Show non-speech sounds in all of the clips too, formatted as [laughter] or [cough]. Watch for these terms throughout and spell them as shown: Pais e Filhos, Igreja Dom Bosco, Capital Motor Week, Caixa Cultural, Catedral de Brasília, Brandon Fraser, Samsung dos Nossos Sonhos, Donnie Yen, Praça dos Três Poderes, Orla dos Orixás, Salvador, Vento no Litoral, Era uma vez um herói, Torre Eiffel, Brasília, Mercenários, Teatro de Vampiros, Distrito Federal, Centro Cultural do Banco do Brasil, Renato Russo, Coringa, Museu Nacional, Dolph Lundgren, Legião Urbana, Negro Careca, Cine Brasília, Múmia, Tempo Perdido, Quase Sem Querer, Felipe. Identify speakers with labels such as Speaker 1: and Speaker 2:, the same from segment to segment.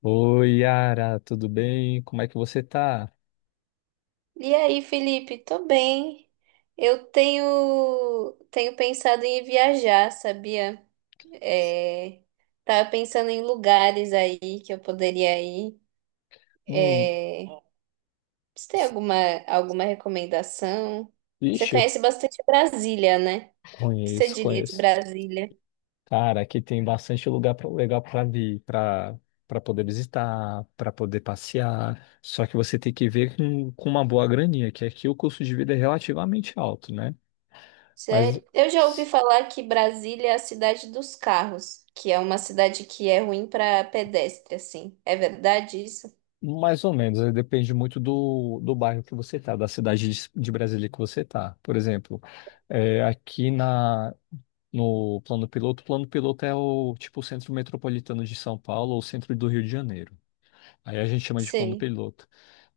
Speaker 1: Oi, Yara, tudo bem? Como é que você tá?
Speaker 2: E aí, Felipe? Tô bem. Eu tenho pensado em viajar, sabia? É, tava pensando em lugares aí que eu poderia ir.
Speaker 1: Hum,
Speaker 2: É, você tem alguma recomendação? Você
Speaker 1: ixi, eu
Speaker 2: conhece bastante Brasília, né? O que você
Speaker 1: conheço,
Speaker 2: diria de
Speaker 1: conheço.
Speaker 2: Brasília?
Speaker 1: Cara, aqui tem bastante lugar legal para vir, para poder visitar, para poder passear. Só que você tem que ver com uma boa graninha, que aqui o custo de vida é relativamente alto, né? Mas
Speaker 2: Sério? Eu já ouvi
Speaker 1: s-
Speaker 2: falar que Brasília é a cidade dos carros, que é uma cidade que é ruim para pedestre, assim. É verdade isso?
Speaker 1: mais ou menos, depende muito do bairro que você tá, da cidade de Brasília que você tá. Por exemplo, aqui na No plano piloto, o plano piloto é o tipo o centro metropolitano de São Paulo ou o centro do Rio de Janeiro. Aí a gente chama de plano
Speaker 2: Sim.
Speaker 1: piloto.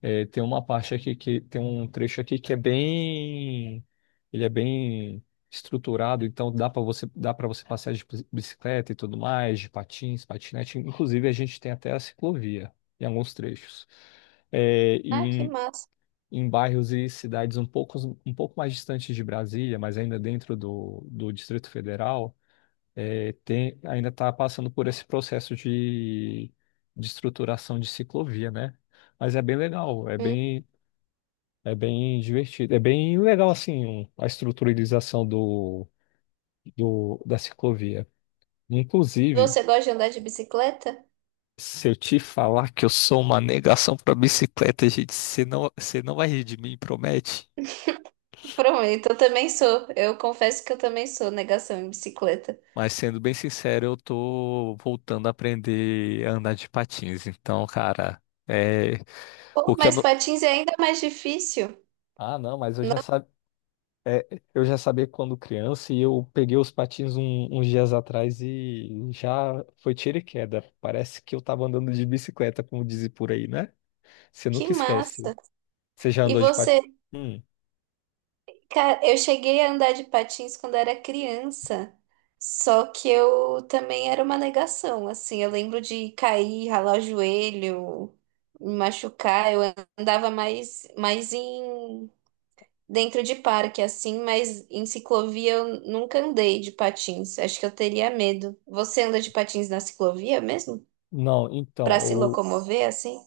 Speaker 1: É, tem uma parte aqui que tem um trecho aqui ele é bem estruturado, então dá para você passear de bicicleta e tudo mais, de patins, patinete. Inclusive a gente tem até a ciclovia em alguns trechos. É, e
Speaker 2: Ah, que
Speaker 1: em,
Speaker 2: massa.
Speaker 1: em bairros e cidades um pouco mais distantes de Brasília, mas ainda dentro do Distrito Federal ainda está passando por esse processo de estruturação de ciclovia, né? Mas é bem legal, é bem divertido, é bem legal assim a estruturalização da ciclovia. Inclusive,
Speaker 2: Você gosta de andar de bicicleta?
Speaker 1: se eu te falar que eu sou uma negação para bicicleta, gente, você não vai rir de mim, promete?
Speaker 2: Prometo, eu também sou. Eu confesso que eu também sou negação em bicicleta.
Speaker 1: Mas sendo bem sincero, eu tô voltando a aprender a andar de patins. Então, cara, é
Speaker 2: Pô,
Speaker 1: o que eu
Speaker 2: mas
Speaker 1: não...
Speaker 2: patins é ainda mais difícil.
Speaker 1: Ah, não, mas eu já sabia. É, eu já sabia quando criança e eu peguei os patins uns dias atrás e já foi tiro e queda. Parece que eu tava andando de bicicleta, como dizem por aí, né? Você
Speaker 2: Que
Speaker 1: nunca esquece.
Speaker 2: massa!
Speaker 1: Você já
Speaker 2: E
Speaker 1: andou de patins?
Speaker 2: você,
Speaker 1: Hum.
Speaker 2: cara, eu cheguei a andar de patins quando era criança. Só que eu também era uma negação, assim, eu lembro de cair, ralar o joelho, me machucar. Eu andava mais em dentro de parque assim, mas em ciclovia eu nunca andei de patins. Acho que eu teria medo. Você anda de patins na ciclovia mesmo?
Speaker 1: Não,
Speaker 2: Pra
Speaker 1: então,
Speaker 2: se
Speaker 1: eu.
Speaker 2: locomover assim?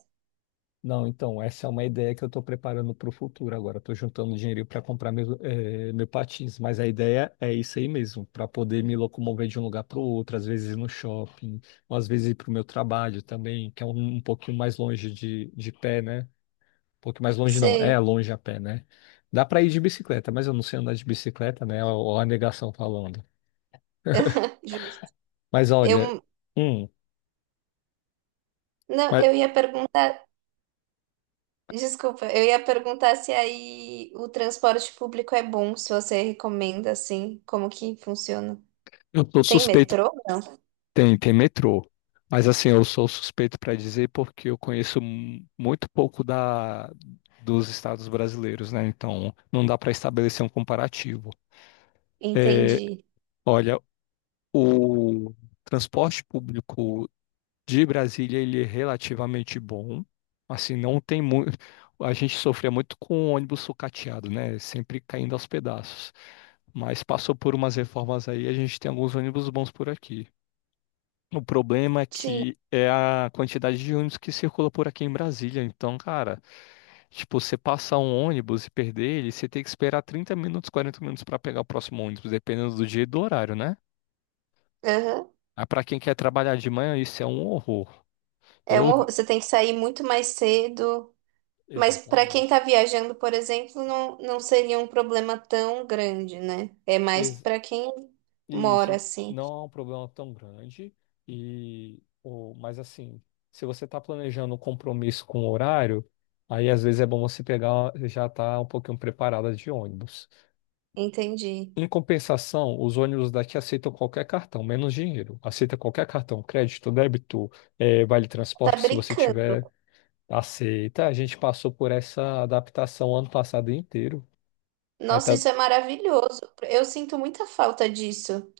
Speaker 1: Não, então, essa é uma ideia que eu estou preparando para o futuro agora. Estou juntando dinheiro para comprar meu patins, mas a ideia é isso aí mesmo, para poder me locomover de um lugar para o outro, às vezes ir no shopping, ou às vezes ir para o meu trabalho também, que é um pouquinho mais longe de pé, né? Pouco mais longe não, é
Speaker 2: Sei.
Speaker 1: longe a pé, né? Dá para ir de bicicleta, mas eu não sei andar de bicicleta, né? Ó, a negação falando.
Speaker 2: [laughs] Justo.
Speaker 1: Mas olha,
Speaker 2: Eu
Speaker 1: hum,
Speaker 2: não,
Speaker 1: mas
Speaker 2: eu ia perguntar, desculpa, eu ia perguntar se aí o transporte público é bom, se você recomenda assim, como que funciona?
Speaker 1: eu sou
Speaker 2: Tem
Speaker 1: suspeito,
Speaker 2: metrô?
Speaker 1: tem metrô. Mas assim, eu sou suspeito para dizer porque eu conheço muito pouco da dos estados brasileiros, né? Então, não dá para estabelecer um comparativo.
Speaker 2: Entendi.
Speaker 1: Olha, o transporte público de Brasília ele é relativamente bom. Assim, não tem muito. A gente sofria muito com o ônibus sucateado, né? Sempre caindo aos pedaços. Mas passou por umas reformas aí, a gente tem alguns ônibus bons por aqui. O problema é
Speaker 2: Sim.
Speaker 1: que é a quantidade de ônibus que circula por aqui em Brasília. Então, cara, tipo, você passar um ônibus e perder ele, você tem que esperar 30 minutos, 40 minutos para pegar o próximo ônibus, dependendo do dia e do horário, né?
Speaker 2: Aham.
Speaker 1: Aí, para quem quer trabalhar de manhã, isso é um horror.
Speaker 2: É um
Speaker 1: Eu,
Speaker 2: horror. Você tem que sair muito mais cedo. Mas para quem
Speaker 1: Exatamente.
Speaker 2: está viajando, por exemplo, não, não seria um problema tão grande, né? É mais
Speaker 1: es-
Speaker 2: para quem
Speaker 1: E
Speaker 2: mora
Speaker 1: isso
Speaker 2: assim.
Speaker 1: não é um problema tão grande. Mas assim, se você está planejando um compromisso com o horário, aí às vezes é bom você pegar já tá um pouquinho preparada de ônibus.
Speaker 2: Entendi.
Speaker 1: Em compensação, os ônibus daqui aceitam qualquer cartão, menos dinheiro. Aceita qualquer cartão, crédito, débito, vale
Speaker 2: Tá
Speaker 1: transporte, se você
Speaker 2: brincando.
Speaker 1: tiver, aceita. A gente passou por essa adaptação ano passado inteiro. Aí
Speaker 2: Nossa,
Speaker 1: tá,
Speaker 2: isso é maravilhoso. Eu sinto muita falta disso,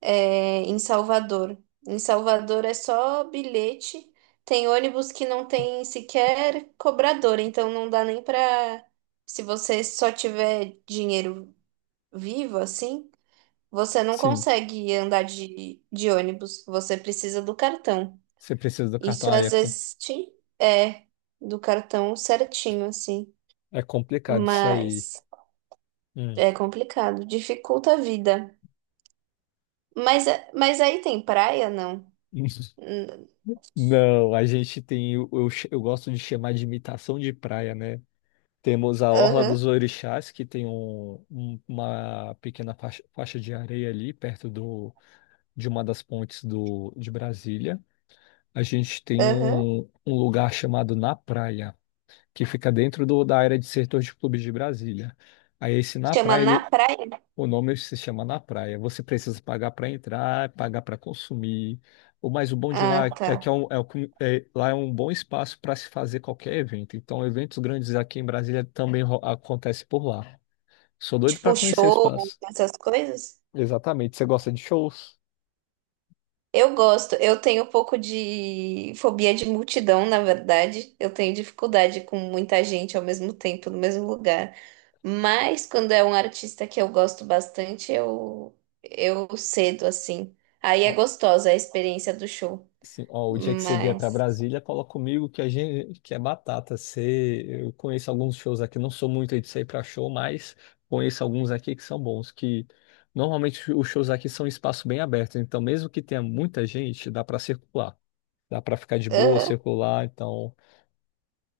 Speaker 2: é, em Salvador. Em Salvador é só bilhete. Tem ônibus que não tem sequer cobrador, então não dá nem para. Se você só tiver dinheiro vivo, assim. Você não
Speaker 1: sim,
Speaker 2: consegue andar de ônibus, você precisa do cartão.
Speaker 1: você precisa do cartão,
Speaker 2: Isso às vezes te- é do cartão certinho, assim,
Speaker 1: é complicado isso aí.
Speaker 2: mas
Speaker 1: Hum.
Speaker 2: é complicado, dificulta a vida. Mas, é- mas aí tem praia, não? Hum,
Speaker 1: Não, eu gosto de chamar de imitação de praia, né? Temos a Orla
Speaker 2: aham,
Speaker 1: dos Orixás, que tem uma pequena faixa de areia ali, perto de uma das pontes de Brasília. A gente tem
Speaker 2: aham.
Speaker 1: um lugar chamado Na Praia, que fica dentro da área de setor de clubes de Brasília. Aí esse Na
Speaker 2: Chama
Speaker 1: Praia,
Speaker 2: na
Speaker 1: ele
Speaker 2: praia?
Speaker 1: o nome se chama Na Praia. Você precisa pagar para entrar, pagar para consumir. O bom de lá
Speaker 2: Ah,
Speaker 1: é que
Speaker 2: tá.
Speaker 1: lá é um bom espaço para se fazer qualquer evento. Então, eventos grandes aqui em Brasília também acontece por lá. Sou doido
Speaker 2: Tipo
Speaker 1: para conhecer o
Speaker 2: show,
Speaker 1: espaço.
Speaker 2: essas coisas?
Speaker 1: Exatamente. Você gosta de shows?
Speaker 2: Eu gosto, eu tenho um pouco de fobia de multidão, na verdade. Eu tenho dificuldade com muita gente ao mesmo tempo, no mesmo lugar. Mas quando é um artista que eu gosto bastante, eu cedo assim. Aí é gostosa a experiência do show.
Speaker 1: Sim, ó, o dia que você vier para
Speaker 2: Mas.
Speaker 1: Brasília, cola comigo que a gente que é batata. Eu conheço alguns shows aqui, não sou muito aí de sair para show, mas conheço alguns aqui que são bons, que normalmente os shows aqui são em espaço bem aberto, então mesmo que tenha muita gente, dá para circular. Dá para ficar de boa,
Speaker 2: Aham,
Speaker 1: circular, então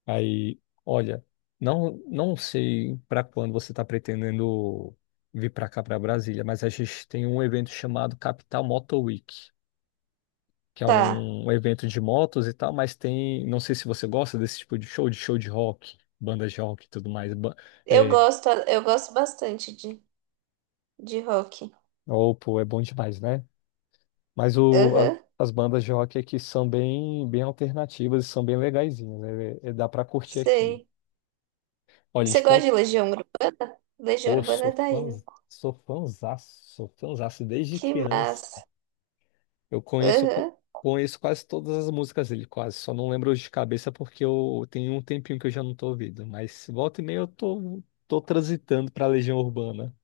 Speaker 1: aí, olha, não sei para quando você está pretendendo vir para cá para Brasília, mas a gente tem um evento chamado Capital Motor Week que é
Speaker 2: tá.
Speaker 1: um evento de motos e tal, mas tem, não sei se você gosta desse tipo de show, de show de rock, bandas de rock e tudo mais. É,
Speaker 2: Eu gosto bastante de rock.
Speaker 1: oh, pô, é bom demais, né? Mas
Speaker 2: Aham,
Speaker 1: as bandas de rock aqui são bem, bem alternativas e são bem legaizinhas, né? Dá pra curtir aqui.
Speaker 2: sei.
Speaker 1: Olha,
Speaker 2: Você
Speaker 1: gente,
Speaker 2: gosta
Speaker 1: pô,
Speaker 2: de Legião, Ur- Legião
Speaker 1: pô,
Speaker 2: Urbana
Speaker 1: sou
Speaker 2: é daí,
Speaker 1: fã,
Speaker 2: né?
Speaker 1: sou fãzaço, sou fãzaço, desde
Speaker 2: Que
Speaker 1: criança.
Speaker 2: massa.
Speaker 1: Eu conheço, co-
Speaker 2: Aham.
Speaker 1: conheço quase todas as músicas dele, quase. Só não lembro de cabeça porque eu tenho um tempinho que eu já não tô ouvindo. Mas volta e meia eu tô transitando pra Legião Urbana.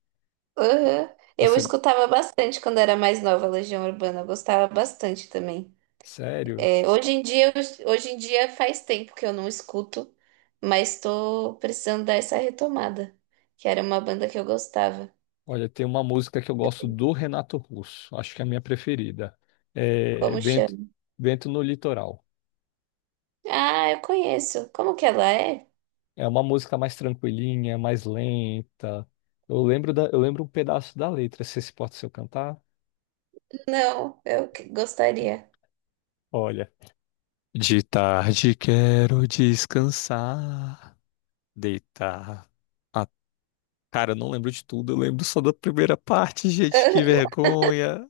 Speaker 2: Aham. Eu
Speaker 1: Você,
Speaker 2: escutava bastante quando era mais nova, Legião Urbana, eu gostava bastante também.
Speaker 1: sério?
Speaker 2: É, hoje em dia, eu- hoje em dia faz tempo que eu não escuto, mas estou precisando dar essa retomada, que era uma banda que eu gostava.
Speaker 1: Olha, tem uma música que eu gosto do Renato Russo. Acho que é a minha preferida. É
Speaker 2: Como
Speaker 1: Vento,
Speaker 2: chama?
Speaker 1: Vento no Litoral.
Speaker 2: Ah, eu conheço. Como que ela é?
Speaker 1: É uma música mais tranquilinha, mais lenta. Eu lembro um pedaço da letra. Se esse pode se eu cantar?
Speaker 2: Não, eu que- gostaria.
Speaker 1: Olha. De tarde quero descansar. Deitar. Ah, cara, eu não lembro de tudo, eu lembro só da primeira parte, gente, que
Speaker 2: [laughs]
Speaker 1: vergonha.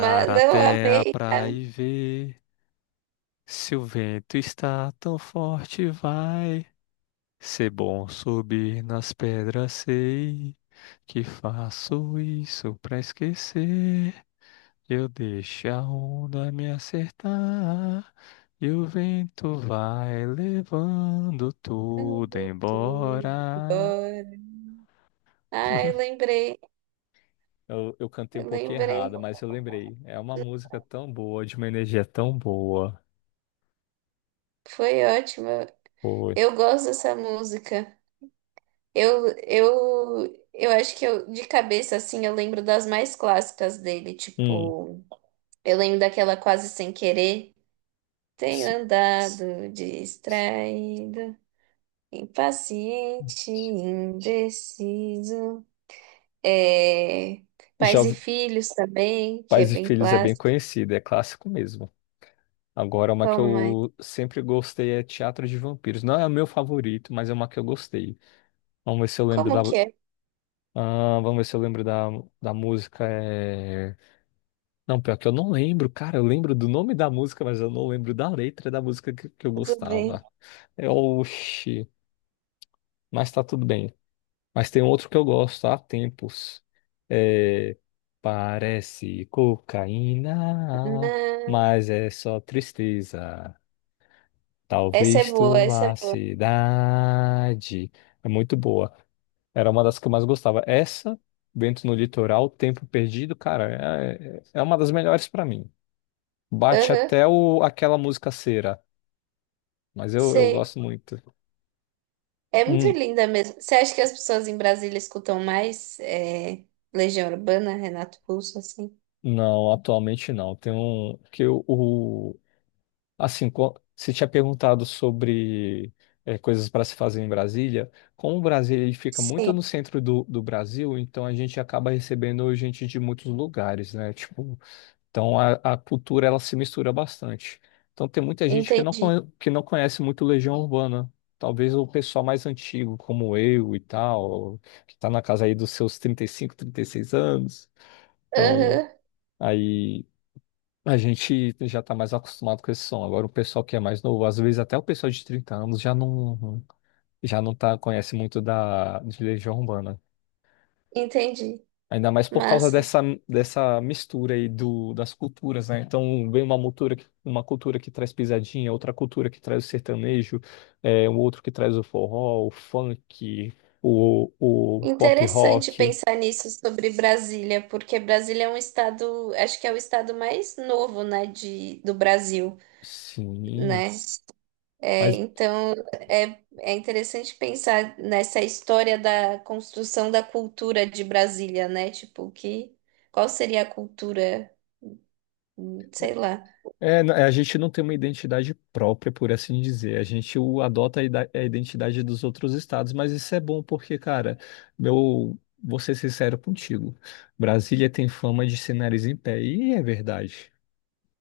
Speaker 2: Mas não
Speaker 1: até a
Speaker 2: amei
Speaker 1: praia
Speaker 2: caminhando
Speaker 1: e ver se o vento está tão forte, vai ser bom subir nas pedras, sei que faço isso pra esquecer. Eu deixo a onda me acertar e o vento vai levando tudo
Speaker 2: tudo
Speaker 1: embora.
Speaker 2: embora. Ai,
Speaker 1: [laughs]
Speaker 2: lembrei,
Speaker 1: Eu cantei um pouquinho
Speaker 2: lembrei.
Speaker 1: errado, mas eu lembrei. É uma música tão boa, de uma energia tão boa.
Speaker 2: Foi ótimo.
Speaker 1: Foi.
Speaker 2: Eu gosto dessa música. Eu acho que eu, de cabeça, assim, eu lembro das mais clássicas dele.
Speaker 1: Hum.
Speaker 2: Tipo, eu lembro daquela Quase Sem Querer. Tenho
Speaker 1: S-
Speaker 2: andado
Speaker 1: s-
Speaker 2: distraído, impaciente, indeciso. É,
Speaker 1: Já
Speaker 2: Pais e
Speaker 1: ouvi
Speaker 2: Filhos também, que é
Speaker 1: Pais e
Speaker 2: bem
Speaker 1: Filhos é bem
Speaker 2: clássico.
Speaker 1: conhecida, é clássico mesmo. Agora, uma que
Speaker 2: Qual mais?
Speaker 1: eu sempre gostei é Teatro de Vampiros. Não é o meu favorito, mas é uma que eu gostei. Vamos ver se eu lembro da.
Speaker 2: Como que é?
Speaker 1: Ah, vamos ver se eu lembro da música. É... Não, pior que eu não lembro, cara. Eu lembro do nome da música, mas eu não lembro da letra da música que eu
Speaker 2: Tudo bem.
Speaker 1: gostava. É, oxi, mas tá tudo bem. Mas tem outro que eu gosto há tempos. É, parece cocaína,
Speaker 2: Não.
Speaker 1: mas é só tristeza.
Speaker 2: Essa é
Speaker 1: Talvez
Speaker 2: boa,
Speaker 1: tu
Speaker 2: essa
Speaker 1: vá
Speaker 2: é
Speaker 1: à
Speaker 2: boa.
Speaker 1: cidade. É muito boa. Era uma das que eu mais gostava. Essa, Vento no Litoral, Tempo Perdido, cara, é uma das melhores pra mim. Bate
Speaker 2: Aham,
Speaker 1: até aquela música Cera, mas eu
Speaker 2: sei.
Speaker 1: gosto muito.
Speaker 2: É muito
Speaker 1: Hum,
Speaker 2: linda mesmo. Você acha que as pessoas em Brasília escutam mais é, Legião Urbana, Renato Russo, assim?
Speaker 1: não, atualmente não. Tem um que o, Assim, você tinha perguntado sobre coisas para se fazer em Brasília. Como o Brasil ele fica muito
Speaker 2: Sim,
Speaker 1: no centro do Brasil, então a gente acaba recebendo gente de muitos lugares, né? Tipo, então a cultura ela se mistura bastante. Então tem muita gente que não,
Speaker 2: entendi.
Speaker 1: conhe- que não conhece muito Legião Urbana. Talvez o pessoal mais antigo, como eu e tal, que está na casa aí dos seus 30, 35, 36 anos. Então,
Speaker 2: Aham,
Speaker 1: aí. A gente já está mais acostumado com esse som. Agora o pessoal que é mais novo, às vezes até o pessoal de 30 anos já não conhece muito da de Legião Urbana.
Speaker 2: entendi.
Speaker 1: Ainda mais por causa
Speaker 2: Massa.
Speaker 1: dessa mistura aí do das culturas, né? Então vem uma cultura que, traz pisadinha, outra cultura que traz o sertanejo, um outro que traz o forró, o funk, o pop
Speaker 2: Interessante
Speaker 1: rock.
Speaker 2: pensar nisso sobre Brasília, porque Brasília é um estado, acho que é o estado mais novo, né, de, do Brasil,
Speaker 1: Sim.
Speaker 2: né? É,
Speaker 1: Mas
Speaker 2: então, é, é interessante pensar nessa história da construção da cultura de Brasília, né? Tipo, que, qual seria a cultura? Hum, sei lá.
Speaker 1: é, a gente não tem uma identidade própria, por assim dizer. A gente adota a identidade dos outros estados, mas isso é bom porque, cara, meu, vou ser sincero contigo. Brasília tem fama de ser nariz em pé, e é verdade.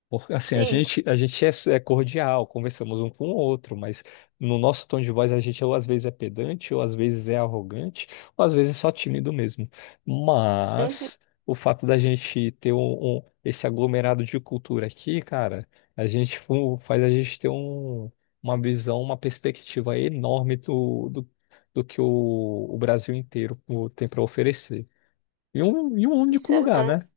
Speaker 1: Porque, assim, a
Speaker 2: Sim,
Speaker 1: gente, a gente é cordial, conversamos um com o outro, mas no nosso tom de voz a gente ou às vezes é pedante, ou às vezes é arrogante, ou às vezes é só tímido mesmo.
Speaker 2: uhum,
Speaker 1: Mas o fato da gente ter esse aglomerado de cultura aqui, cara, a gente faz a gente ter uma visão, uma perspectiva enorme do que o Brasil inteiro tem para oferecer. E um único
Speaker 2: isso é
Speaker 1: lugar, né?
Speaker 2: massa.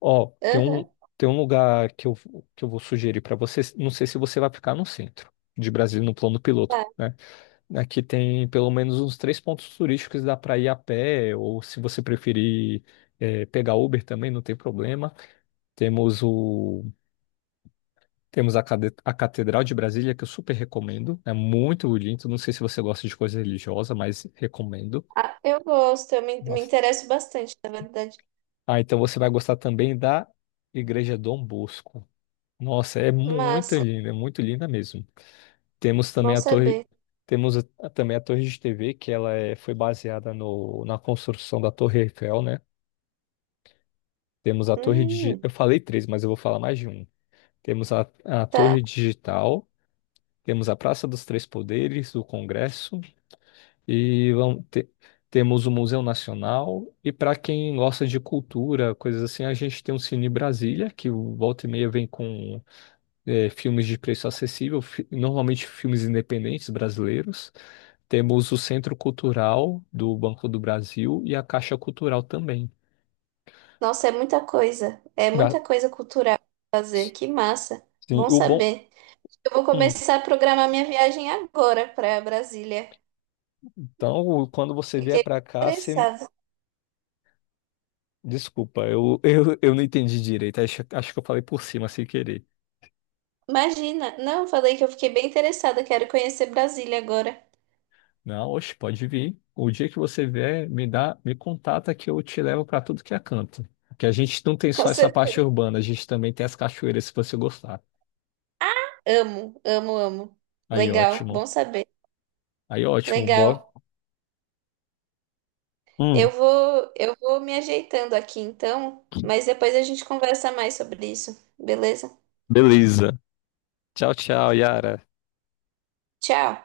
Speaker 1: Ó, tem
Speaker 2: Aham,
Speaker 1: um, tem um lugar que eu vou sugerir para você. Não sei se você vai ficar no centro de Brasília, no plano piloto,
Speaker 2: tá.
Speaker 1: né? Aqui tem pelo menos uns três pontos turísticos, dá para ir a pé, ou se você preferir pegar Uber também, não tem problema. Temos o, temos a Catedral de Brasília, que eu super recomendo. É muito bonito. Não sei se você gosta de coisa religiosa, mas recomendo.
Speaker 2: Ah, eu gosto, eu me, me
Speaker 1: Nossa.
Speaker 2: interesso bastante, na verdade.
Speaker 1: Ah, então você vai gostar também da Igreja Dom Bosco. Nossa,
Speaker 2: Massa,
Speaker 1: é muito linda mesmo. Temos também
Speaker 2: bom
Speaker 1: a torre,
Speaker 2: saber.
Speaker 1: temos também a torre de TV, que ela foi baseada no, na construção da Torre Eiffel, né? Temos a torre digital,
Speaker 2: Hum,
Speaker 1: eu falei três, mas eu vou falar mais de um. Temos a
Speaker 2: tá.
Speaker 1: torre digital, temos a Praça dos Três Poderes, o Congresso, e temos o Museu Nacional. E para quem gosta de cultura, coisas assim, a gente tem o Cine Brasília, que o volta e meia vem com filmes de preço acessível, normalmente filmes independentes brasileiros. Temos o Centro Cultural do Banco do Brasil e a Caixa Cultural também.
Speaker 2: Nossa, é muita coisa. É
Speaker 1: Ah,
Speaker 2: muita coisa cultural pra fazer. Que massa.
Speaker 1: sim,
Speaker 2: Bom
Speaker 1: o bom.
Speaker 2: saber. Eu vou
Speaker 1: Hum,
Speaker 2: começar a programar minha viagem agora para Brasília.
Speaker 1: Então, quando você vier
Speaker 2: Fiquei
Speaker 1: para cá, você.
Speaker 2: interessada.
Speaker 1: Desculpa, eu, [laughs] eu não entendi direito. Acho que eu falei por cima sem querer.
Speaker 2: Imagina, não, falei que eu fiquei bem interessada, quero conhecer Brasília agora.
Speaker 1: Não, oxe, pode vir. O dia que você vier, me contata que eu te levo para tudo que é canto. Que a gente não tem
Speaker 2: [laughs] Com
Speaker 1: só essa parte
Speaker 2: certeza.
Speaker 1: urbana, a gente também tem as cachoeiras, se você gostar.
Speaker 2: Amo, amo, amo.
Speaker 1: Aí,
Speaker 2: Legal,
Speaker 1: ótimo.
Speaker 2: bom saber.
Speaker 1: Aí ótimo, bora.
Speaker 2: Legal. Eu
Speaker 1: Hum,
Speaker 2: vou, eu vou me ajeitando aqui então, mas depois a gente conversa mais sobre isso, beleza?
Speaker 1: beleza. Tchau, tchau, Yara.
Speaker 2: Tchau.